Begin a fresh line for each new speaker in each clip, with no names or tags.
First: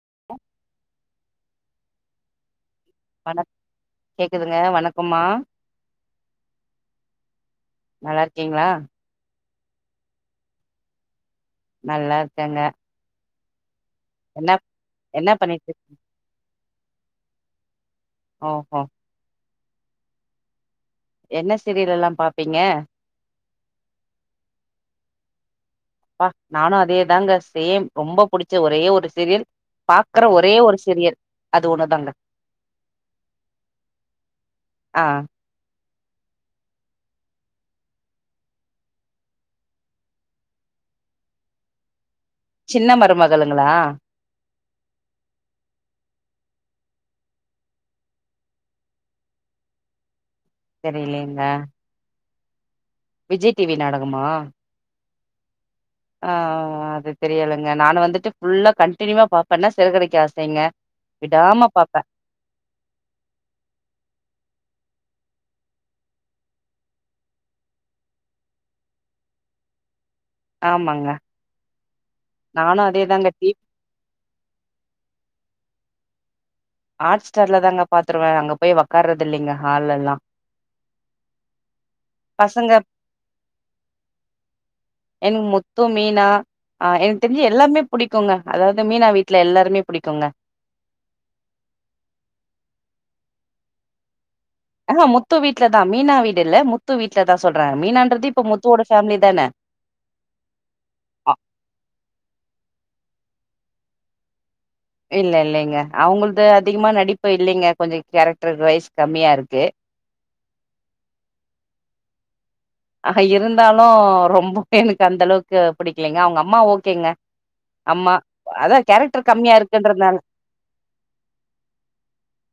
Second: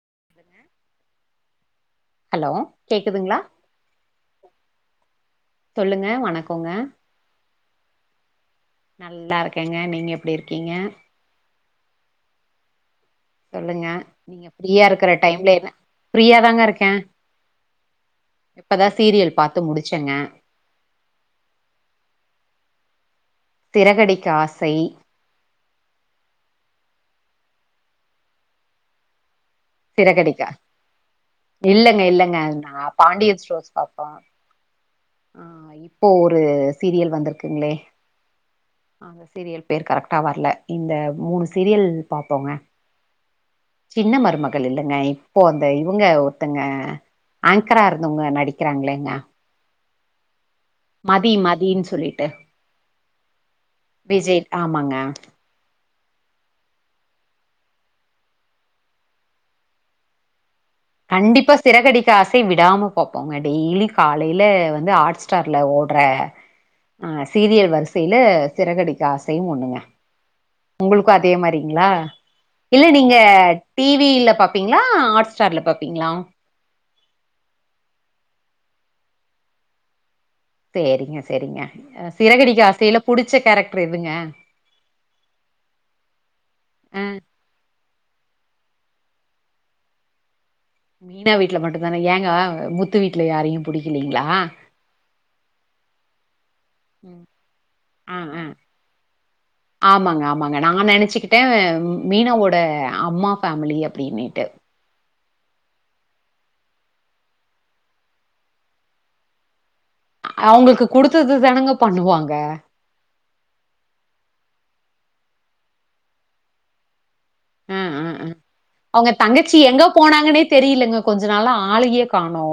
[inaudible]
Hello கேக்குதுங்களா
வணக் கேக்குதுங்க வணக் உமா
சொல்லுங்க வணக்கொங்க
நல்ல கிங்ளா
கேங்க நீங்க எப்டி இருக்கீங்க
நல்லா இருக்கேங்க
சொல்லுங்க நீங்க
என்ன
ஃப்ரீயா இருக்கிற டைம்ல
பண்ணிட்டு
என்ன
இருக்
ஃப்ரீயா தாங்க இருக் ஏ
ஓஹோ
இப்பதான் சீரியல் பாத் து முடிச்சங்க
என்ன சீரியல் எல்லா பாப்பீங்க
திரகடிக்க ஆசை
ப்பா நானு அதேதாங்க சேம் ரொம்ப புடிச்ச ஒரே ஒரு சீரியல் பாக்குற
சிறகடிக்க
ஒரே ஒரு சீரியல் அது
இல்லங்க
ஒண்ணுதாங்க
இல்லங்க நா பாண்டியன் ஸ்டோர்ஸ் பாப்போ
ஆ
இப்போ ஒரு சீரியல் வந்திருக்குங்களே அந்த சீரியல் பேர் கரெக்டா வரல இந்த மூணு சீரியல் பாப்போங்க
சின்ன மருமகள்களா
கள் இல்லங்க இப்போ அந்த இவங்க ஒருத்தங்க ஆங்கரா இருந்தவங்க நடிக்கிறாங்களேங்க மதி
தெரியலங்க
மதின் சொல்லிட்டு
விஜய் டிவி நாடகமா
விஜய் ஆமாங்க
ஆ அது தெரியலங்க நா வந்துட்டு ஃபுல்லா கண்டினுவா பாப்பேன்னா சிறகடிக்க ஆசைங்க
கண்டிப்பா
விடாம பாப்பே
சிறகடிக்க ஆசை விடாம பாப்போங்க டெய்லி காலையில வ ந்து ஹாட் ஸ்டார்ல ஓடுற அ சீரியல் வரிசையில சிறகடிக்கு ஆசையு ஒண்ணுங்க
ஆமாங்க
உங்களுக்கு அதே மாரிங்களா
நானு
இல்ல நீங்க
அதேதாங்க டி
டிவில பாப்பீங்களா ஹாட்ஸ்டார்ல பாப்பீங்களா
ஆட் ஸ்டார்ல தாங்க பாத்துருவே அங்க போய் உட்காறது இல்லைங்க ஹால்ல்லா
செரிங்க செரிங்க
பசங்க
எதுங்க?
என்க் முத்து மீனா ஆ
அ
எனக்கு தெரிஞ்சு எல்லாமே புடிக்குங்க அதாவது மீனா வீட்டுல எல்லாருமே புடிக்குங்க
மீனா வீட்ல மட்டு தானே ஏங்க முத்து வீட்ல யாரையு புடிக்கலிங்களா
அஹ முத்து வீட்லதா மீனா வீடுல்ல முத்து வீட்லதா சொல்ற
அ
மீனான்றது
அ
இப்ப முத்துவோட ஃபேமிலி தானெ
ஆமாங்க ஆமாங்க. நா
அ
நெனச்சுக்கிட்டே மீனாவோட அம்மா ஃபேமிலி அப்டின்னீட்டு
இல்ல இல்லைங்க அவுங்கள்து அதிகமா நடிப்பு இல்லிங்க கொஞ்ச கேரக்டர் வைஸ் கம்மியா இருக்கு
அவுங்ளுக்கு குடுத்தது தானெங்க பண்ணுவாங்க
அஹ இருந்தாலு ரொம்ப எனக்கு அந்த அளவுக்கு பிடிக்கலிங்க அவுங்க அம்மா ஓகேங்க
ம்
அம்மா
ம் ம்
அதா
அவுங்க
கேரக்டர் கம்மியா
தங்கச்சி எங்க
இருக்குன்றதுனால
போனாங்கனே தெரியிலங்க கொஞ்ச நாளா ஆளயே காணு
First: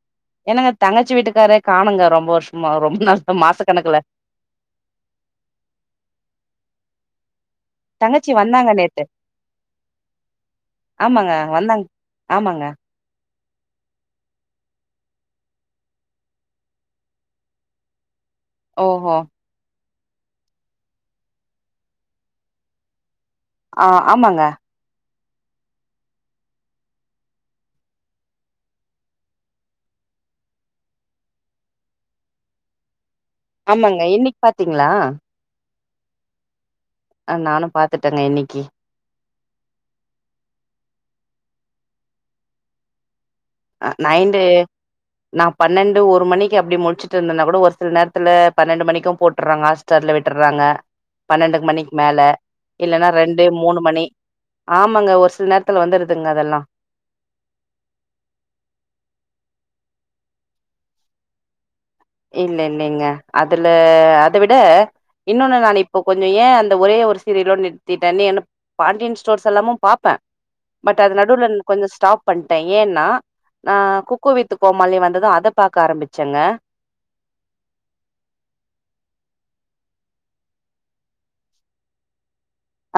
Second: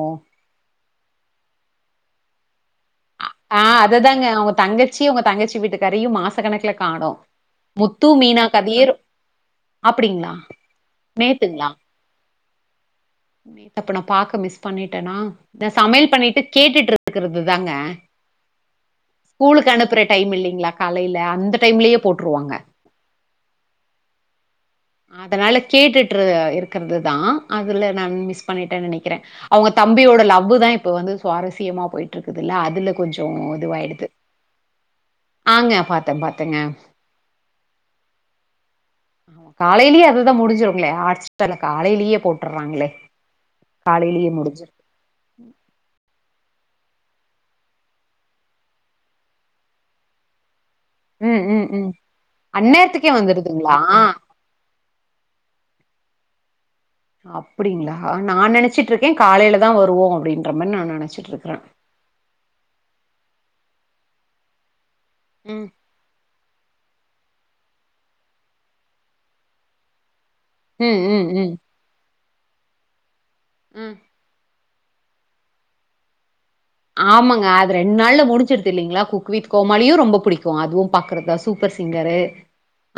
என்னங்க தங்கச்சி வீட்டுக்காரே காணுங்க ரொம்ப வர்ஷமா ரொம்ப நாள் மாச
ஆ
கணக்குல
அததாங்க அவுங்க தங்கச்சி அவுங்க தங்கச்சி வீட்டு காரையு மாசக் கணக்குல காணு முத்து
தங்கச்சி
மீனா
வந்தாங்க
கதீரு
நேத்து
அப்பிடிங்ளா
ஆமாங்க
நேத்துங்ளா
வந்தாங்க ஆமாங்க
அப்ப நா பாக்க மிஸ் பண்ணிட்டெனா நா சமையல் பண்ணிட்டு கேட்டுட்ருக்குறது தாங்க
ஓஹோ
ஸ்கூலுக்கு அனுப்புற டைம் இல்லிங்ளா காலைல அந்த டைம்லயே போட்ருவாங்க
ஆ ஆமாங்க
அதனால கேட்டுட்ரு இருக்குறதுதா அதுல நான் மிஸ் பண்ணிட்டே நெனக்கிறே அவுங்க தம்பியோட லவ்வு தா இப்ப வந்து சுவாரஸ்யமா போயிட்ருக்குதுல்ல அதுல கொஞ்சோ
ஆமாங்க
இதுவாயிடுது.
இன்னைக் பாத்தீங்ளா
பாத்தே பாத்தேங்க
அ நானு பாத்துட்டெங்க இன்னக்கி
ஹ காலைலயே அதுதா முடுஞ்சுருங்ளே ஹாட்ஸ்டார்ல காலைலெயே போட்டுர்றாங்களே
நைண்டு நா பன்னெண்டு ஒரு மணி க்கி அப்டி முழுச்சுட்ருந்தனா கூட ஒரு சில நேரத்துல பன்னெண்டு மணிக்கு போட்டுர்றாங்க ஹாட்ஸ்டார்ல விட்டுர்றாங்க
ம்
பன்னெண்டு
ம் ம்
மணிக் மேல இல்லன்னா
அந்நேரத்துக்கே
ரெண்டு
வந்துருதுங்களா?
மூணு மணி ஆமாங்க ஒரு சில நேரத்துல வந்துரு துங்க அதெல்லா
அப்புடிங்ளா நா நெனச்சுட்ருக்கே காலைலதா வருவொ அப்டின்ற மா நா நெனச்சுட்ருக்குறே
இல்லஇல்லெங்க அதுல அத விட இன்னொன்னு
ம்
நான் இப்ப கொஞ்ச ஏ அந்த ஒரே ஒரு சீரியலோட் நிறத்திட்டன் நி என்ன பாண்டியன் ஸ்டோர்ஸ் எல்லாமு பாப்பே
ம்
பட் அது
ம்
நடுவ்லன் கொஞ்ச ஸ்டாப் பண்ட்டே ஏன்னா ஆ
ம்.
குக்கு வித் து கோமாளி வந்தது அத பாக்க ஆரம்பிச்செங்க
ஆமாங்க அது ரெண் நாள்ல முடுஞ்சிருது இல்லிங்ளா குக்வித் கோமாளியு ரொம்ப புடிக்கு அதுவு பாக்றதுதா சூப்பர் சிங்கரு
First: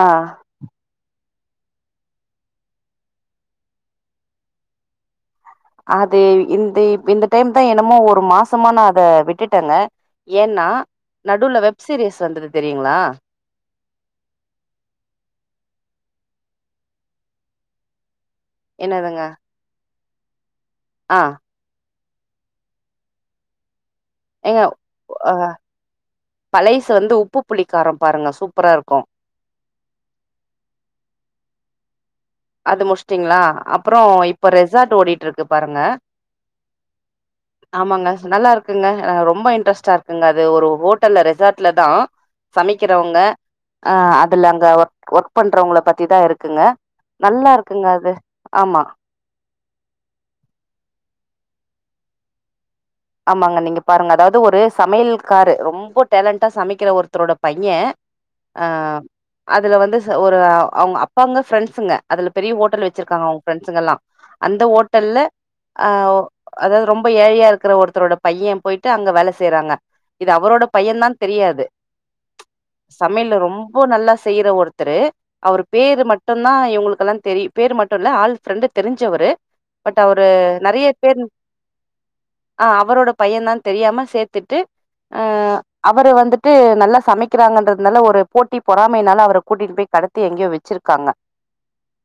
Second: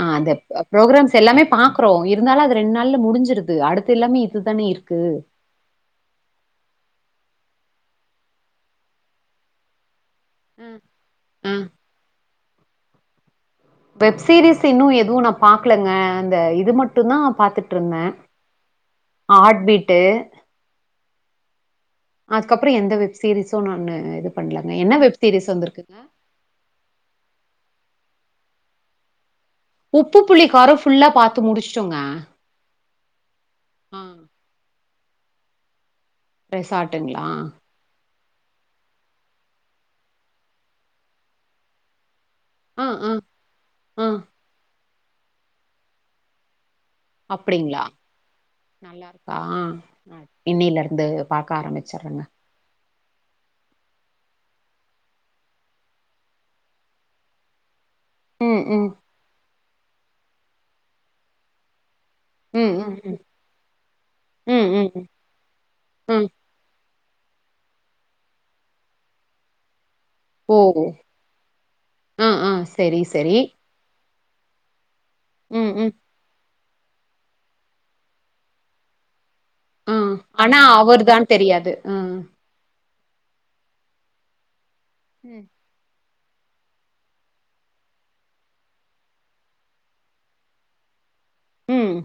ஆ அது ப்ரோகிராம்ஸ் ஸ் எல்லாமே பாக்குறோ இருந்தாலு அது ரெண் நாள் முடுஞ்சுருது அடுத்தெல்லாமே இதுதானெ இருக்கு
அது இந்த இப் இந்த டைம் தா என்னமோ ஒரு மாசமா நா அத விட்டுட்டேங்க
அ,
ஏன்னா
அ.
நடுல்ல வெப் சீரீஸ் வந்துரு தெரியுங்களா
வெப்சீரிஸ் இன்னு எதுவு நா பாக்கலங்க இந்த இது மட்டுந்தா பாத்துட்ருந்தே
என்னதுங்க
ட்டு
ஆ
அதுக்கப்றொ எந்த வெப் சீரிஸூ நானு இது
ஏங்க
பண்ணலங்க. என்ன வெப்
ஆ
சீரிஸ் வந்திருக்குங்க?
பளைஸு வந்து உப்பு புளி காரோ பாருங்க சூப்பரா இருக்கு
உப்பு புளி காரோ ஃபுல்லா பாத்து முடிஷ்ட்டோங்க
அது முஷ்ட்டிங்களா அப்புறொ இப்ப ரெஸ் சாட் ஓடிட்ருக்கு பாருங்க
ரெசார்ட்டுங்களா
ஆமாங்க நல்லா இருக்குங்க ஆ ரொம்ப இன்ட்ரெஸ்டா இருக்குங்க அது ஒரு ஹோட்டல்ல ரெசார்ட்ல தா
ஆ, ஆ,
சமைக்கறவங்க ஆ அதுல அங்க ஒர் ஒர்க் பண்றவங்கள பத்திதா இருக்குங்க நல்லா
அப்படிங்களா
இருக்குங்க அது ஆமா
நல்லா இருக்கா இன்னீலருந்து பாக்க ஆரம்பிச்சறங்க
ஆமாங்க நீங்க பாருங்க அதாவது ஒரு சமையல்காரு ரொம்ப டேலண்ட்டா சமைக்குற ஒருத்தரோட பைய்ய
ம்
ஆ
ம்
அதுல வந்து ச ஒரு அவுங்க அப்பாங்க ஃப்ரெண்ட்ஸுங்க அதுல பெரிய
ம்
ஹோட்டல்
ம் ம்
வெச்சிருக்காங்க அவுங்க ப்ரண்ஸ்ங்கெல்லா அந்த
ம் ம் ம்
ஹோட்டல்ல ஆவ்
ம்
அதாவது ரொம்ப ம்ப ஏழையா இருக்கற ஒருத் த்தரோட பைய்ய போயிட்டு அங்க வேல செய்றாங்க இது
ஓ
அவரோட பையந்தான்னு தெரியாது
ஆ ஆ செரி
சமையல்ல
செரி
ரொம்ப நல்லா ஸ் செய்யிற ஒரு த்தரு அவரு
ம் ம்
பேரு மட்டுந் தா இவுங்களுக்கெல்லா தெரியு பேரு மட்டு இல்ல ஆள் ப்ரெண்டு் தெரிஞ்சவரு பட்
ம்
அவரு
ஆனா
நெறைய பேர்
அவர்தான்னு தெரியாது ம்
ஆ அவரோட பையந்தான்னு தெரியாம சேத்துட்டு ஆ அவரு வந் ந்துட்டு நல்லா சமைக்கிறாங்கன்றதுனால ஒரு போட்டி பொறாமையினால அவர கூட்டிட்டு போய் கடத்தி எங்யோ வெச்சிருக்காங்க
ம்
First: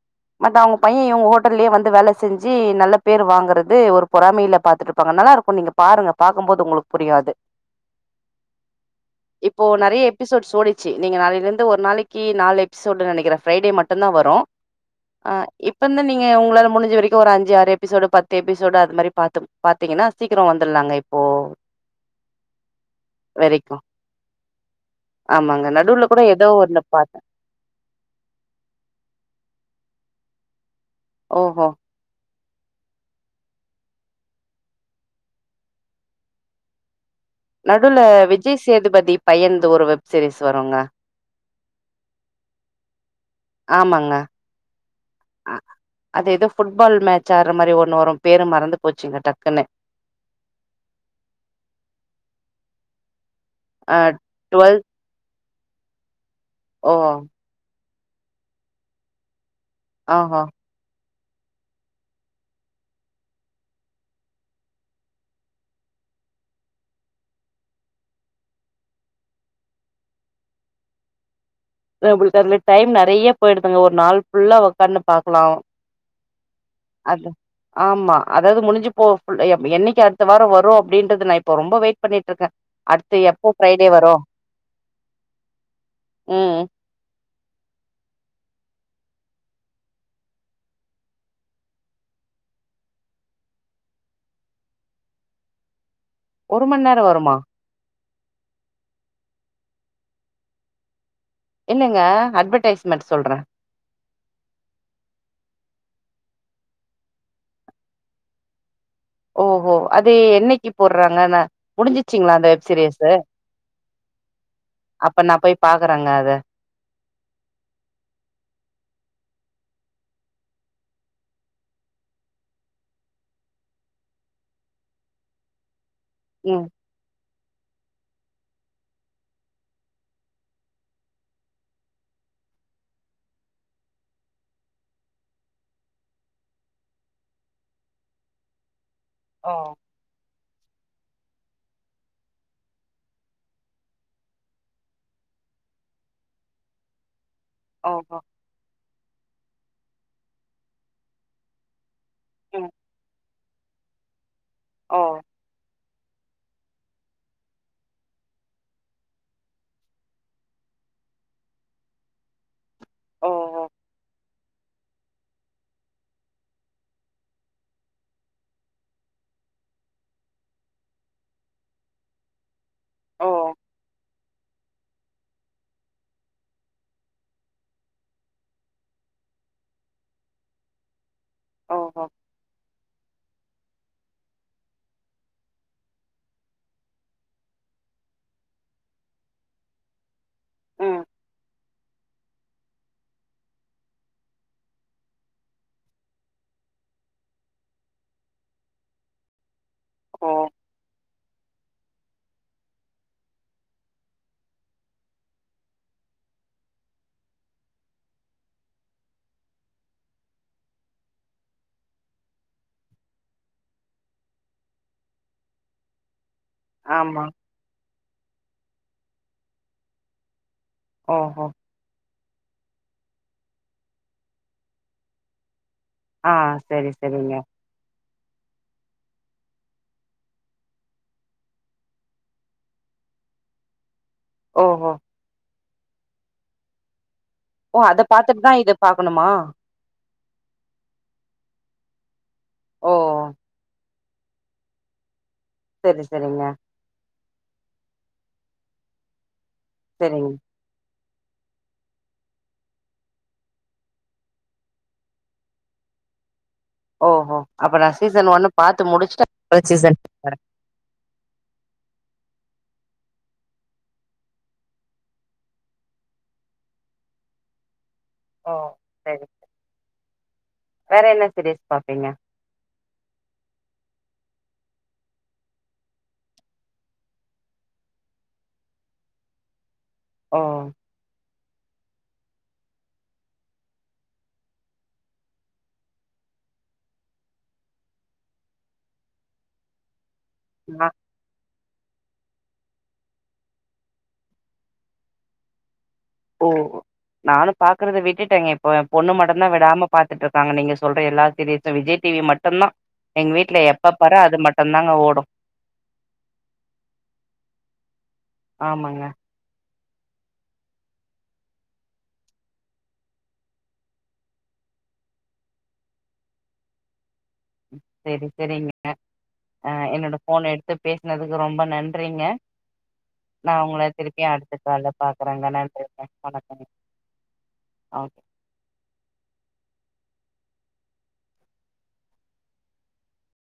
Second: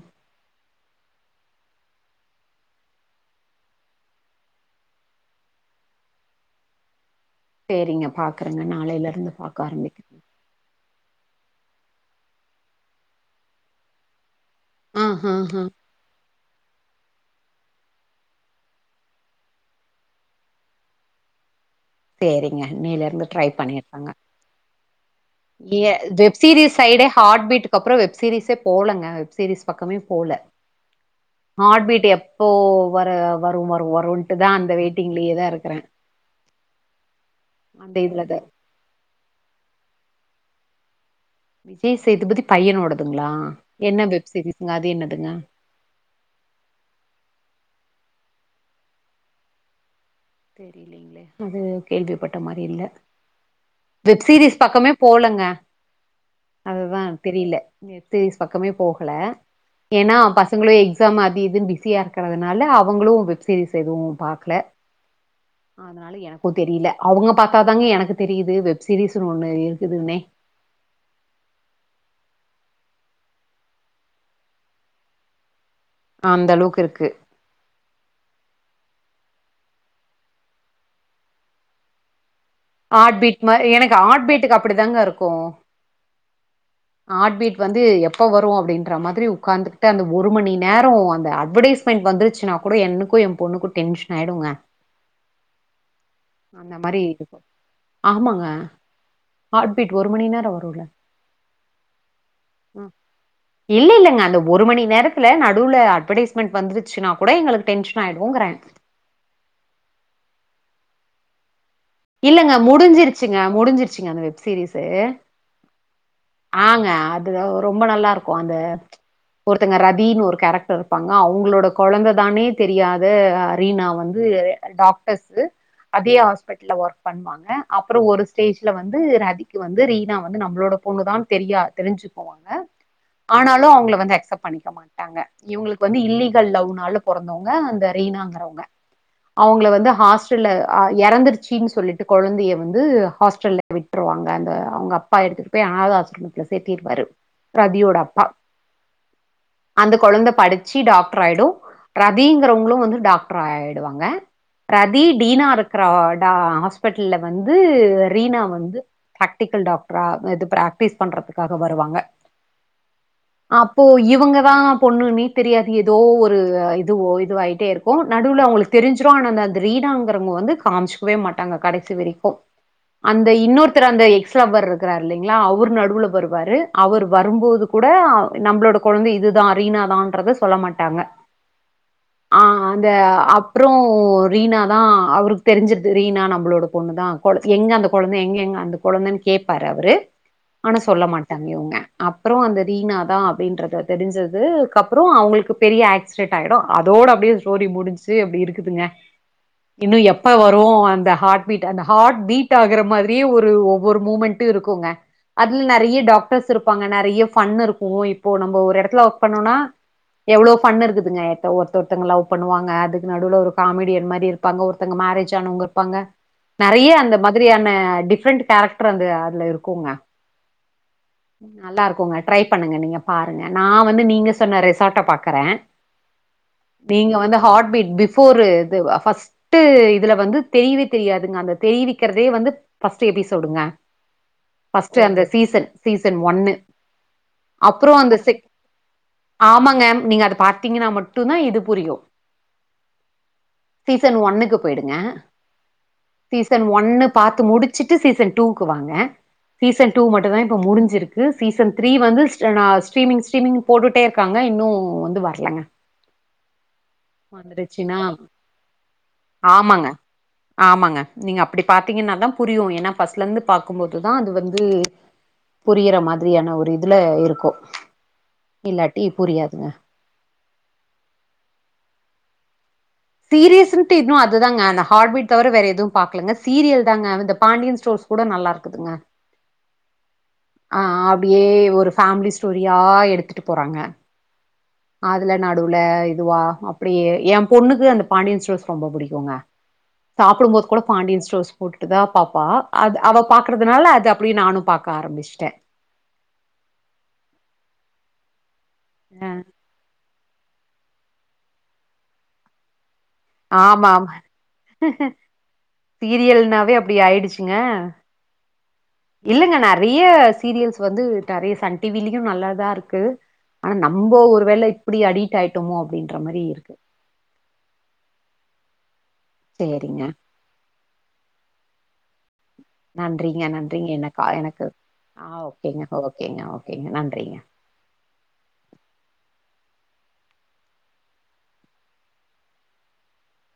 தா அவுங்க பைய இவுங்க ஹோட்டல்லயே வந்து வேல செஞ்சு நல்ல பேர் வாங்குறது ஒரு பொறமையில பாத்துட்ருப்பாங்க நல்லா இருக் க்கு நீங்க பாருங்க பாக்கும் போது உங்களுக்கு புரியு அது
சேரிங்க பாக்குறங்க நாளைலருந்து பாக்க ஆரம்பிக்
ச்சி நீங்க நாளைல்லருந்து ஒரு நாளைக்கி நாலு எபிசோடு நெனைக்கற ஃப்ரைடே மட்டுந்தா வரு
ஆ
அ
ஆ ஆ
இப்பந்து நீங் ஏ ஒங்களால முடிஞ்ச வரைக்கு ஒரு அஞ்சு ஆறு எபிசோடு பத்து எபிசோடு அது மாரி பாத்து பாத்தீங்கன்னா சீக்கிறொ வந்துர்லாங்க இப்போ
சேரிங்க இன்னைலருந்து ட்ரை
வரைக்கு
பண்ணிற்றங்க
ஆமாங்க.
ய
நடுவுல கூட ஏதோ
வெப்சீரிஸ்
ஒண்ணு
சைடே
பாத்தேன்.
ஹாட் பீட்டுக்கு அப்புறொ வெப்சீரிஸே போலங்க வெப் சீரிஸ் பக்கமே போல
ஓஹோ!
ஹாட் பீட் எப் ப்போ வர வரும் வரு வருன்ட்டு தா அந்த வெயிட்டிங்லயேதா இருக்குறே
நடுல விஜய் சேதுபதி பையன்து ஒரு வெப் சீரிஸ் த்து வருங்க
விஜய் சேதுபதி பையனோடது
ஆமாங்க
என்னதுங்க
அ அது எதோ புட்பால் மேட்ச் ஆட்ற மாரி ஒண்ணு வரு பேரு மறந்து போச்சுங்க டக்குன்னு
தெரிலிங்களே அது கேள்விப்பட்ட மாரி இல்ல
அ
வெப் சீரிஸ் பக்கமே போலங்க
ஓ!
அதுதா தெரில நெத்தீஸ் பக்கமே போகல ஏன்னா
ஆஹா.
பசங்களு எக்ஸ் எக்ஸாம் அது இதுன்னு பிஸியா இருக்கறதுனால அவங்களு வெப்சீரிஸ் எதுவு பாக்கல அதனால எனக்கு தெரில அவங்க பாத்தாங்க எனக்கு தெரிது வெப் சீரிஸ்ன்னு ஒன்னு இருக்குதுன்னே
ல்ல ஒங்களுக்கு அதுல டைம் நெறைய்ய போயிடுதுங்க ஒரு நாள் புஃல்லா ஒக்காந்து பாக்கலா
அந்த அளவுக்கு இருக்கு
அது ஆம்மா அதாவது முடிஞ்சுப் ஓ புஃள்ளைய என்னைக்கு அடுத்த வாரோ வரு அப்டின்றது நா இப்ப ரொம்ப வெயிட் பண்ணிட்ருக்கே
ஹாட் பீட் மாரி எனக்கு ஹாட் பீட்டுக்கு அப்படி தாங்க இருக்கு
ம்
ஹாட் பீட் வந்து எப்ப வரு அப்டின்ற மாதிரி உக்காந்துகிட்டு அந்த ஒரு மணி நேரோ அந்த அட்வடைஸ்மெண்ட் வந்துருச்சுன்னாக் கூட எனக்கு எ பொண்ணுக்கு டென்ஷன் ஆயிடுங்க
ஒரு
அந்த
மணி
மாரி
நேரோ வருமா
இருக்கு ஆமாங்க ஹாட்பீட் ஒரு மணி நேரோ வருல்ல
என்னங்க அட்வடைஸ்மெண்ட் சொல்றே
இல்ல இல்லங்க அந்த ஒரு மணி நேரத்துல நடுல அட்வடைஸ்மெண்ட் வந்துருச்சுன்னாக் கூட எங்களுக்கு டென்ஷன் ஆயிடுங்கற
ஓஹோ அது என்னைக்கு போற்றாங்கன்ன
இல்லங்க முடிஞ்சிருச்சுங்க முடிஞ்சிருச்சுங்க அந்த வெப் சீரியஸ்சு
அப்ப நான் போய் பாக்குறேங்க அத.
ஆங்க அதுத ரொம்ப நல்லா இருக்கு அந்த ஒருத்தங்க ரதின்னு ஒரு கேரக்டர் இருப்பாங்க அவங்களோட கொழந்த தான்னே தெரியாத ரீனா வந்து டாக்டர்ஸ்ஸு அதே
ம்.
ல ஒர்க் பண்வாங் அப்புறம் ஒரு ஸ்டேஜ்ல வந்து ரதிக்கு வந்து ரீனா வந்து நம்மளோட பொண்ணுதான் தெரியா தெரிஞ்சு போவாங்க ஆனாலும் அவங்கள வந்து அக்செப்ட் பண்ணிக்க மாட்டாங்க இவங்களுக்கு வந்து இல்லீகல் லவ்னால பிறந்தவங்க அந்த ரீனாங்கிறவங்க
ஓ!
அவங்கள வந்து ஹாஸ் ட்ல இறந்துருச்சு சின் சொல்லிட்டு குழந்தையை வந்து ஹாஸ்டல விட்ருவாங்க அந்த அவங்க அப்பா எடுத்துட்டு போய் அனாத ஆசிரமத்தில சேத்திருப்பாரு
ஓஹோ!
ரதியோடப்பா அந்த குழந்தை படிச்சு டாக்டர் ஆயிடும்
ம்.
ரதிங்கிறவங்களும் வந்து டாக்டர் ட் ஆயிடுவாங்க
ஓ!
ரதி டீனா ர்ராட் த ஹாஸ்பிட்டல்ல வந்து ரீனா வந்து பிராக்டிக்கல் டாக்டரா இது பிராக்டிஸ் பண்றதுக்காக வருவாங்க
ஓஹோ!
அப்போ இவுங்க மா பொண்ணுண்ணே தெரியாது ஏதோ ஒரு இதுவோ இதுவாயிட்டே இருக்கும் நடுவுல அவங்களுக்கு தெரிஞ்சுரும் ஆனா அந்த அந்த ரீனாங்கிறவங்க வந்து காமிச்சு வே மாட்டாங்க கடைசி வரிக்கும் அந்த
ஓ!
இன்னொருத்தர் அந்த எக் ஸ்லவர் இருக்கிறாரு இல்லைங்களா அவரு நடுவுல வருவாரு அவர் வரும்போது கூட நம்மளோட குழந்தை இதுதான் ரீனா தான்ன்றத சொல்ல மாட்டாங்க
ஓஹோ!
ஆஹ் அந்த அப் அப்புறம் ரீனா தான் அவருக்கு தெரிஞ்சுட்டு ரீனா நம்பளோட பொண்ணு தான் குழ எங்க அந்த குழந்தை எங்க எங்க அந்த குழந்தைன்னு கேப்பாரு அவரு ஆனா சொல்ல
ம்.
மாட்டாங்க இவங்க அப்புறம் அந்த ரீனா தான் அப்படின்றத தெரிஞ்சது கப்புறம் அவங்களுக்கு பெரிய ஆக்சிடெட் ஆயிடும் அதோட அப்படியே ஸ்டோரி முடிஞ்சு அப்படி இருக்குதுங்க இன்னும் எப்ப
ஓ!
வ ப்ரோம் அந்த ஹார்ட் பீட் அந்த ஹார்ட் பீட் ஆகுற மாதிரியே ஒரு ஒவ்வொரு மூமெண்ட இருக்கும்ங்க அதுல நறைய டாக்டர்ஸ் இருப்பாங்க நறைய ஃபன் இருக்கும் இப்போ நம்ம ஒரு இடத்துல ஒர்க் பண்ணனா எவ்ளவு ஃபன் இருக்குதுங்க ஒரு ஒருத்தங்க லவ் பண்ணுவாங்க அதுக்கு நடுல ஒரு காமெடியன் மாதிரி இருப்பாங்க ஒருத்தங்க மேரேஜ் னும் அவங்க இருப்பாங்க நறைய அந்த
ஆமா.
மாதிரியான டிஃப்ரெண்ட் கேரக்டரும் வந்து அதுல இருக்குங்க
ஓஹோ!
நல்லா இருக்கும்ங்க ட்ரை பண்ணுங்க நீங்க பாருங்க நான் வந்து நீங்க சொன்ன ரெசார்ட்ட பாக்குறேன்
ஆ சரி,
நீங்க
சரிங்க.
வந்து ஹாட் பீட் பிப் போரு இதுவா ஃபஸ்ர்ட் இதுல வந்து தெரிவே தெரியாதுங்க அந்த தெரிவிக்கிறதே வந்து ஃபர்ஸ்ட் எபிசோடுங்க
ஓஹோ!
பர்ஸ்ட் அந்த சீன் சீசன் ஒன்னு
ஓ!
அப்புறம்
அத
அந்த
பாத்துட்டு தான் இத பாக்கணுமா?
ஆமாங்க நீங்க அதை பாார்த்தீங்கன்னா மட்டும் தான் இது புரியும்
ஓ
சீசன் ஒண்ணுக்கு போயிடுங்க
சரி, சரிங்க.
சீசன் ஒண்ணு பாத்து முடிச் சிட்டு சீசன் டூக்கு வாங்க சீசன் டூ
சரிங்க.
மட்டும் தான் இப்ப முடிஞ்சிருக்கு இதுசீசன் த்ரீ வந்து ஸ்டீமிங் ஸ்டீமிங் போட்டுட்டே இருக்காங்க இன்னும் வந்து வரலங்க
ஓஹோ அப்ப நான்
வந்துருச்சுன்னா
சீசன் ஒன்னு பாத்து முடிச்சுட்டேன்
ஆமாங்க ஆமாங்க நீங்க அப்படி பாத்தீங்கன்னா தான் புரியும் ஏன்னா பஸ்ட்ல இருந்து பார்க்கும்போதுதான் அது வந்து புரியற மாதிரியான ஒரு இதுல இருக்கும்
ஓ சரி ச வேற என்ன சீரியிஸ் பாப்பீங்க
சீரியஸ்ன்ட்டு இன்னும் அதுதாங்க அந்த ஹார்ட்பீட் தவிர வேற எதுவும் பாக்கலங்க சீரியல் தாங்க இந்த பாண்டியன் ஸ்டோர்ஸ் கூட நல்லா இருக்குதுங்க
ஓ
அப்படியே ஒரு ஃபேமிலி ஸ்டோரியா எடுத்துட்டு போறாங்க அதுல நடுவுல இதுவா அப்படி என் பொண்ணுக்கு அந்த பாண்டியன் ஸ்டோர் ரொம்ப புடிக்குங்க சாப்பிடும்போது
ஆ.
கூட பாண்டியன் ஸ்டோர்ஸ் பாப்பா அது அவ பாக்குறதுனால அது அப்படியே நானும் பாக்க ஆரம்பிச்சுட்டேன்
ஓ நானும் பாக்குறத விட்டுட்டேன்க பொண்ணு மட்டும் தான் விடாம பாத்துட்டு இருக்காங்க நீங்க சொல்ற எல்லா சீரியல்ஸும் விஜய் டிவி மட்டுந்தா எங்க வீட்ல
ஆமா
எப்ப
ஆமா
பாரு அது மட்டுந்தாங்க ஓடு
சீரியல்னாவே அப்படி ஆயிடுச்சுங்க
ஆமாங்க
இல்லங்க நறைய சீரியல்ஸ் வந்து நிறைய சன் டிவிலயு நல்லதா இருக்கு ஆனா நம்ப ஒரு வேளை இப்படி அடிட் ஆயிட்டோமோ அப்படின்ற மாரி இருக்கு
சரி சரிங்க ஆஹ்
சேரிங்க
என்னோட போன் எடுத்து பேசனதுக்கு ரொம்ப நன்றிங்க
நன்றிங்க
நா உங்கள
நன்றிங்க என்
திருப்பியு அடுத்த
எனக்கு
கால்ல
ஆஹ்
பாக்குறேங்க
ஓகேங்க
நன்றிங்க
ஓகேங்க
வணக்கங்க
ஓகேங்க நன்றிறிங்க
ஓகே